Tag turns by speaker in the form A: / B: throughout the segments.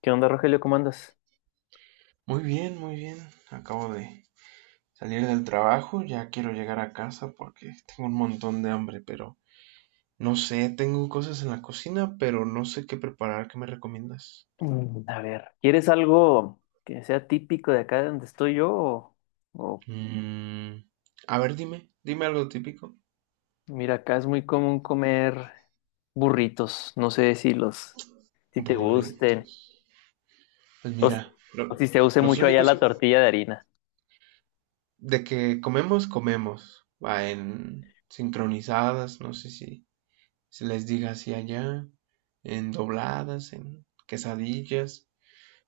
A: ¿Qué onda, Rogelio? ¿Cómo andas?
B: Muy bien, muy bien. Acabo de salir del trabajo, ya quiero llegar a casa porque tengo un montón de hambre, pero no sé, tengo cosas en la cocina, pero no sé qué preparar, ¿qué me recomiendas?
A: A ver, ¿quieres algo que sea típico de acá donde estoy yo? O-
B: Mm, a ver, dime algo típico.
A: Mira, acá es muy común comer burritos. No sé si si te
B: Burrito.
A: gusten
B: Pues
A: o,
B: mira,
A: o si se use
B: los
A: mucho allá la
B: únicos
A: tortilla de harina.
B: de que comemos. Va en sincronizadas, no sé si se les diga así allá, en dobladas, en quesadillas.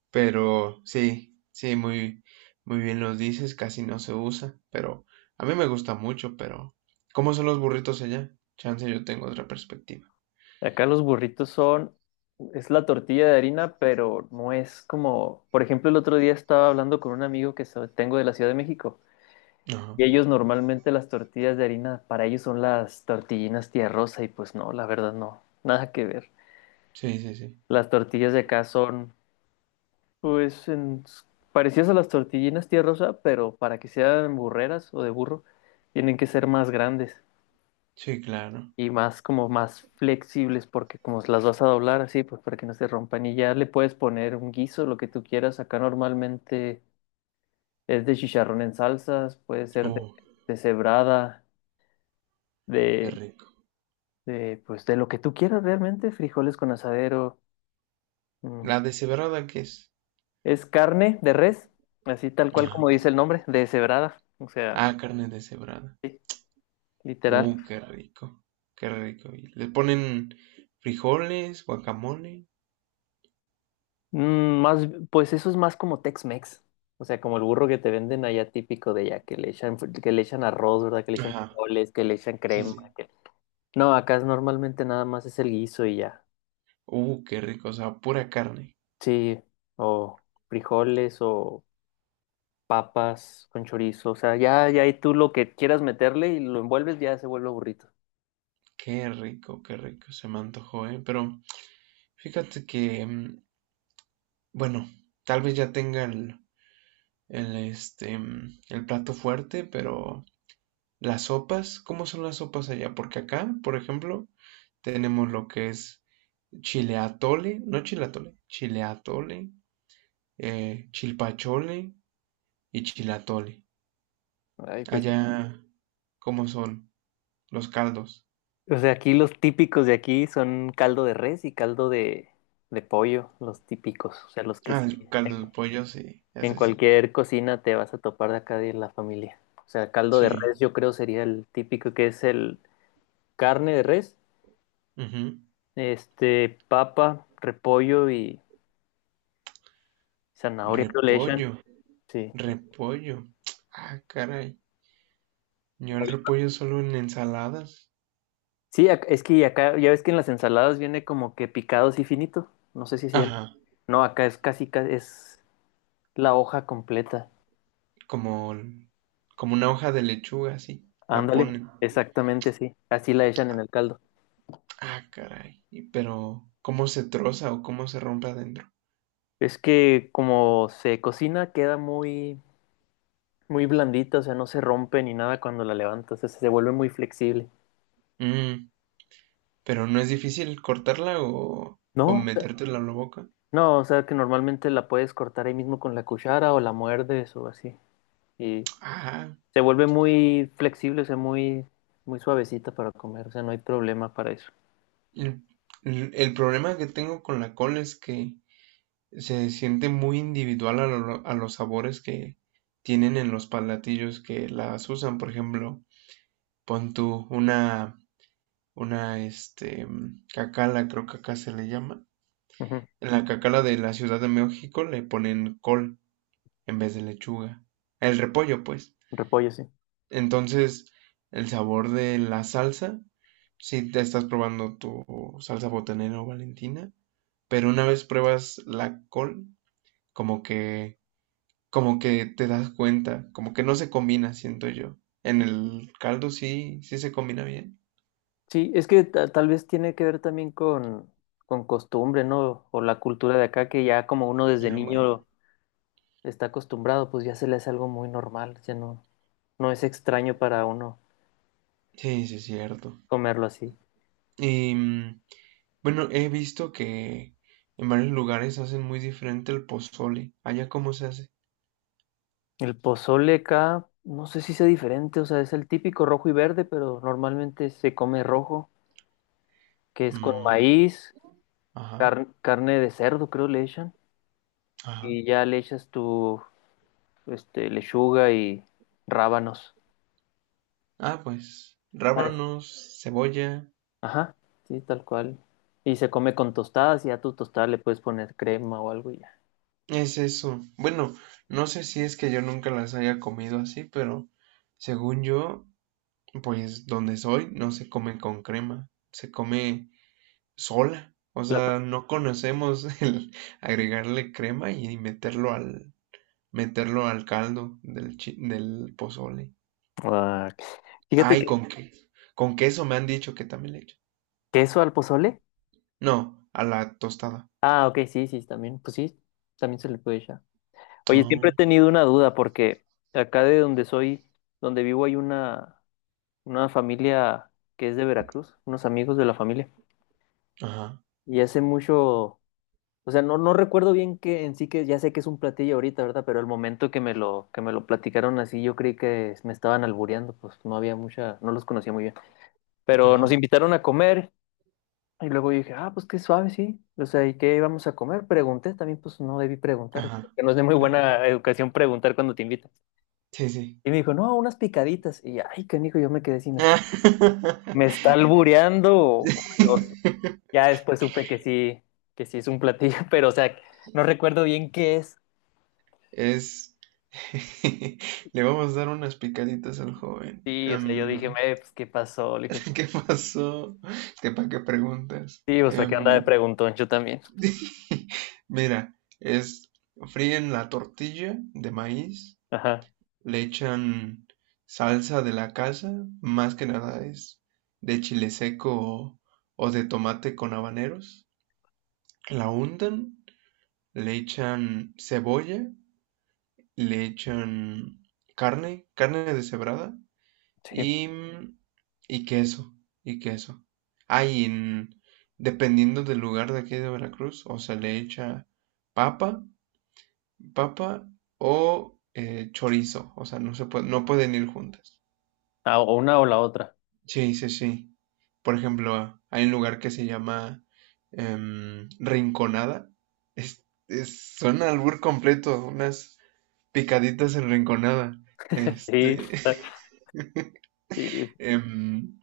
B: Pero sí, sí, muy, muy bien los dices, casi no se usa, pero a mí me gusta mucho, pero ¿cómo son los burritos allá? Chance, yo tengo otra perspectiva.
A: Acá los burritos son, es la tortilla de harina, pero no es como, por ejemplo, el otro día estaba hablando con un amigo que tengo de la Ciudad de México.
B: Ajá,
A: Y ellos normalmente las tortillas de harina, para ellos son las tortillinas tía Rosa y pues no, la verdad no, nada que ver.
B: sí, sí, sí,
A: Las tortillas de acá son pues en- parecidas a las tortillinas tía Rosa, pero para que sean burreras o de burro, tienen que ser más grandes
B: sí, claro.
A: y más como más flexibles porque como las vas a doblar así, pues para que no se rompan y ya le puedes poner un guiso, lo que tú quieras. Acá normalmente es de chicharrón en salsas, puede ser
B: Uh,
A: de cebrada,
B: qué
A: de
B: rico.
A: de, pues de lo que tú quieras realmente, frijoles con asadero. mm,
B: ¿La deshebrada qué es?
A: Es carne de res, así tal cual
B: Ajá.
A: como dice el nombre, deshebrada. O sea,
B: Ah, carne deshebrada.
A: sí, literal.
B: Qué rico, qué rico. ¿Y le ponen frijoles, guacamole?
A: Más, pues eso es más como Tex-Mex. O sea, como el burro que te venden allá típico de allá, que le echan, que le echan arroz, ¿verdad? Que le echan
B: Ajá,
A: frijoles, que le echan
B: sí,
A: crema.
B: sí.
A: No, acá es normalmente nada más es el guiso y ya.
B: Qué rico, o sea, pura carne.
A: Sí, o frijoles o papas con chorizo, o sea, ya, ya ahí tú lo que quieras meterle y lo envuelves ya se vuelve burrito.
B: Qué rico, se me antojó, ¿eh? Pero… Fíjate que, bueno, tal vez ya tenga el plato fuerte, pero las sopas, ¿cómo son las sopas allá? Porque acá, por ejemplo, tenemos lo que es chile atole, no chile atole, chile atole, chilpachole y chilatole. Mm.
A: Ay, pues sí.
B: Allá, ¿cómo son los caldos?
A: O sea, aquí los típicos de aquí son caldo de res y caldo de pollo, los típicos, o sea, los que
B: Ah,
A: sí.
B: el caldo de
A: En
B: pollo, sí,
A: en
B: ese sí.
A: cualquier cocina te vas a topar de acá de la familia. O sea, caldo de
B: Sí.
A: res yo creo sería el típico, que es el carne de res,
B: Ujú.
A: este, papa, repollo y zanahoria creo le
B: Repollo,
A: echan. Sí.
B: repollo. Ah, caray. Yo el repollo solo en ensaladas.
A: Sí, es que acá, ya ves que en las ensaladas viene como que picado así finito. No sé si es cierto.
B: Ajá,
A: No, acá es es la hoja completa.
B: como, como una hoja de lechuga, así. La
A: Ándale,
B: ponen.
A: exactamente, sí. Así la echan en el caldo.
B: Ah, caray. Pero, ¿cómo se troza o cómo se rompe adentro?
A: Es que como se cocina, queda muy, muy blandita, o sea, no se rompe ni nada cuando la levantas, o sea, se vuelve muy flexible.
B: Mm, pero no es difícil cortarla o
A: No,
B: metértela en la boca.
A: no, o sea, que normalmente la puedes cortar ahí mismo con la cuchara o la muerdes o así. Y
B: Ajá.
A: se vuelve muy flexible, o sea, muy, muy suavecita para comer, o sea, no hay problema para eso.
B: El, el problema que tengo con la col es que se siente muy individual a, a los sabores que tienen en los palatillos que las usan. Por ejemplo, pon tú una cacala, creo que acá se le llama.
A: Ujú.
B: En la cacala de la Ciudad de México le ponen col en vez de lechuga. El repollo, pues.
A: Repollo, sí.
B: Entonces, el sabor de la salsa, si te estás probando tu salsa botanera o valentina, pero una vez pruebas la col, como que, como que te das cuenta, como que no se combina, siento yo. En el caldo sí, sí se combina bien.
A: Sí, es que tal vez tiene que ver también con costumbre, ¿no? O la cultura de acá, que ya como uno desde
B: Ah, bueno.
A: niño está acostumbrado, pues ya se le hace algo muy normal, ya no, no es extraño para uno
B: Sí, sí es cierto.
A: comerlo así.
B: Y bueno, he visto que en varios lugares hacen muy diferente el pozole. ¿Allá cómo se hace?
A: El pozole acá, no sé si sea diferente, o sea, es el típico rojo y verde, pero normalmente se come rojo, que es con
B: Mm,
A: maíz,
B: ajá,
A: carne de cerdo, creo le echan,
B: ajá.
A: y ya le echas tu, este, lechuga y rábanos.
B: Ah, pues, rábanos, cebolla.
A: Ajá, sí, tal cual. Y se come con tostadas y a tu tostada le puedes poner crema o algo y ya.
B: Es eso. Bueno, no sé si es que yo nunca las haya comido así, pero según yo, pues donde soy no se come con crema, se come sola. O
A: Plato.
B: sea, no conocemos el agregarle crema y meterlo al caldo del pozole.
A: Ah, ok. Fíjate
B: Ay,
A: que
B: con que, con queso me han dicho que también le echan.
A: queso al pozole.
B: No, a la tostada.
A: Ah, ok, sí, sí, también. Pues sí, también se le puede echar. Oye, siempre
B: Oh,
A: he tenido una duda porque acá de donde soy, donde vivo, hay una familia que es de Veracruz, unos amigos de la familia.
B: ajá,
A: Y hace mucho. O sea, no, no recuerdo bien que en sí que ya sé que es un platillo ahorita, ¿verdad? Pero el momento que me lo platicaron así, yo creí que me estaban albureando, pues no había mucha, no los conocía muy bien. Pero nos
B: ajá,
A: invitaron a comer y luego yo dije, ah, pues qué suave, sí. O sea, ¿y qué íbamos a comer? Pregunté, también pues no debí preguntar,
B: ajá.
A: porque no es de muy
B: Claro.
A: buena educación preguntar cuando te invitan.
B: Sí, sí.
A: Y me dijo, no, unas picaditas. Y ay, canijo, yo me quedé así, me está albureando. O- ya después supe que sí es un platillo, pero o sea, no recuerdo bien qué es.
B: Es. Le vamos a dar unas picaditas al joven.
A: Sí, o sea, yo dije, Pues, ¿qué pasó?" Le dije,
B: ¿Qué pasó? ¿Qué para qué preguntas?
A: sí, o sea, ¿qué anda de preguntón? Yo también.
B: Mira, es fríen la tortilla de maíz
A: Ajá,
B: le echan salsa de la casa, más que nada es de chile seco o de tomate con habaneros. La untan, le echan cebolla, le echan carne, carne deshebrada
A: sí.
B: y, y queso, y queso. Ah, y en- dependiendo del lugar de aquí de Veracruz, o se le echa papa, papa o chorizo, o sea, no se puede, no pueden ir juntas.
A: Ah, o una o la otra.
B: Sí, sí, sí. Por ejemplo, hay un lugar que se llama Rinconada. Es un albur completo, unas picaditas en Rinconada.
A: Sí,
B: Este,
A: sí.
B: em,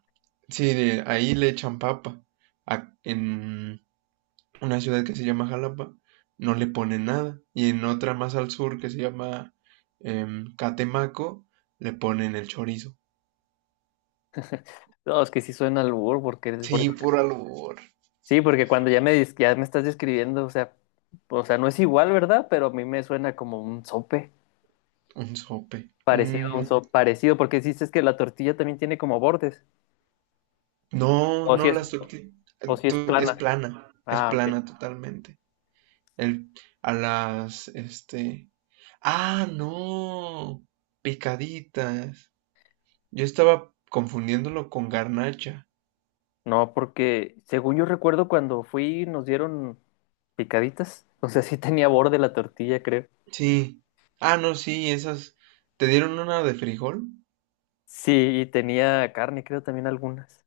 B: sí, de ahí le echan papa. En una ciudad que se llama Jalapa no le ponen nada. Y en otra más al sur que se llama Catemaco le ponen el chorizo.
A: No, es que sí suena al albur, porque es por
B: Sí,
A: eso que...
B: puro albur.
A: Sí, porque cuando ya me, ya me estás describiendo, o sea, no es igual, ¿verdad? Pero a mí me suena como un sope,
B: Un sope.
A: parecido a
B: Mm,
A: un sope, parecido, porque dices que la tortilla también tiene como bordes,
B: no,
A: o
B: no,
A: si es,
B: la surti
A: o si es plana.
B: es
A: Ah, ok.
B: plana totalmente. El, a las, este… Ah, no, picaditas. Yo estaba confundiéndolo con garnacha.
A: No, porque según yo recuerdo cuando fui, nos dieron picaditas. O sea, sí tenía borde la tortilla, creo.
B: Sí. Ah, no, sí, esas… ¿Te dieron una de frijol?
A: Sí, y tenía carne, creo, también algunas.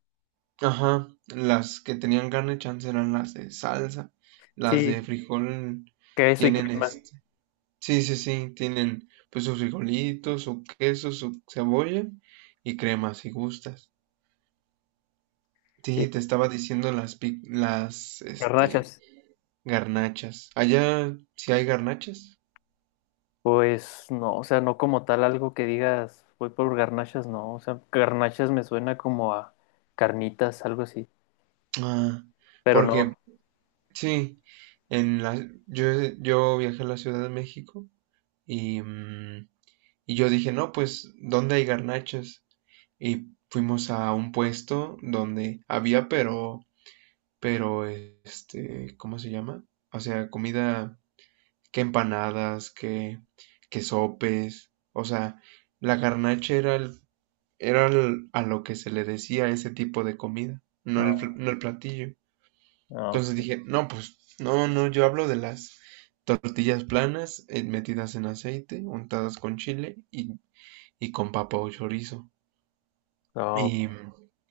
B: Ajá, las que tenían carne chance eran las de salsa. Las de
A: Sí,
B: frijol
A: queso y
B: tienen
A: crema.
B: es… Sí, sí, sí, tienen pues sus frijolitos, su queso, su cebolla y crema si gustas.
A: Sí,
B: Sí, te estaba diciendo las
A: garnachas.
B: garnachas. Allá sí hay garnachas.
A: Pues no, o sea, no como tal algo que digas, voy por garnachas, no. O sea, garnachas me suena como a carnitas, algo así.
B: Ah,
A: Pero
B: porque
A: no,
B: sí, en la yo yo viajé a la Ciudad de México y y yo dije, "No, pues ¿dónde hay garnachas?" Y fuimos a un puesto donde había, pero, este, ¿cómo se llama? O sea, comida, que empanadas, que sopes. O sea, la garnacha era, era a lo que se le decía ese tipo de comida,
A: no,
B: no el platillo.
A: no,
B: Entonces
A: ok,
B: dije, no, pues, no, no, yo hablo de las tortillas planas, metidas en aceite, untadas con chile y con papa o chorizo.
A: no, ok,
B: Y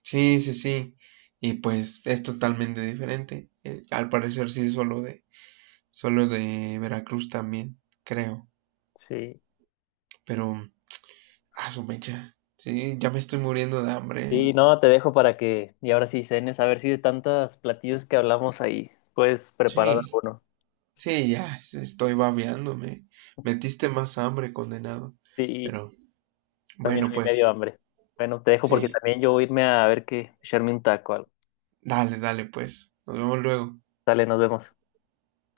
B: sí, sí, sí. Y pues es totalmente diferente. Al parecer sí es solo de, solo de Veracruz también, creo.
A: sí.
B: Pero, a su mecha. Sí, ya me estoy muriendo de hambre,
A: Sí,
B: ¿eh?
A: no, te dejo para que, y ahora sí cenes, a ver si de tantos platillos que hablamos ahí, puedes preparar
B: Sí,
A: alguno.
B: sí, ya sí, estoy babeándome. Metiste más hambre, condenado.
A: Sí.
B: Pero,
A: También
B: bueno,
A: a mí me dio
B: pues,
A: hambre. Bueno, te dejo porque
B: sí.
A: también yo voy a irme a ver que echarme un taco o algo.
B: Dale, dale, pues. Nos vemos luego.
A: Dale, nos vemos.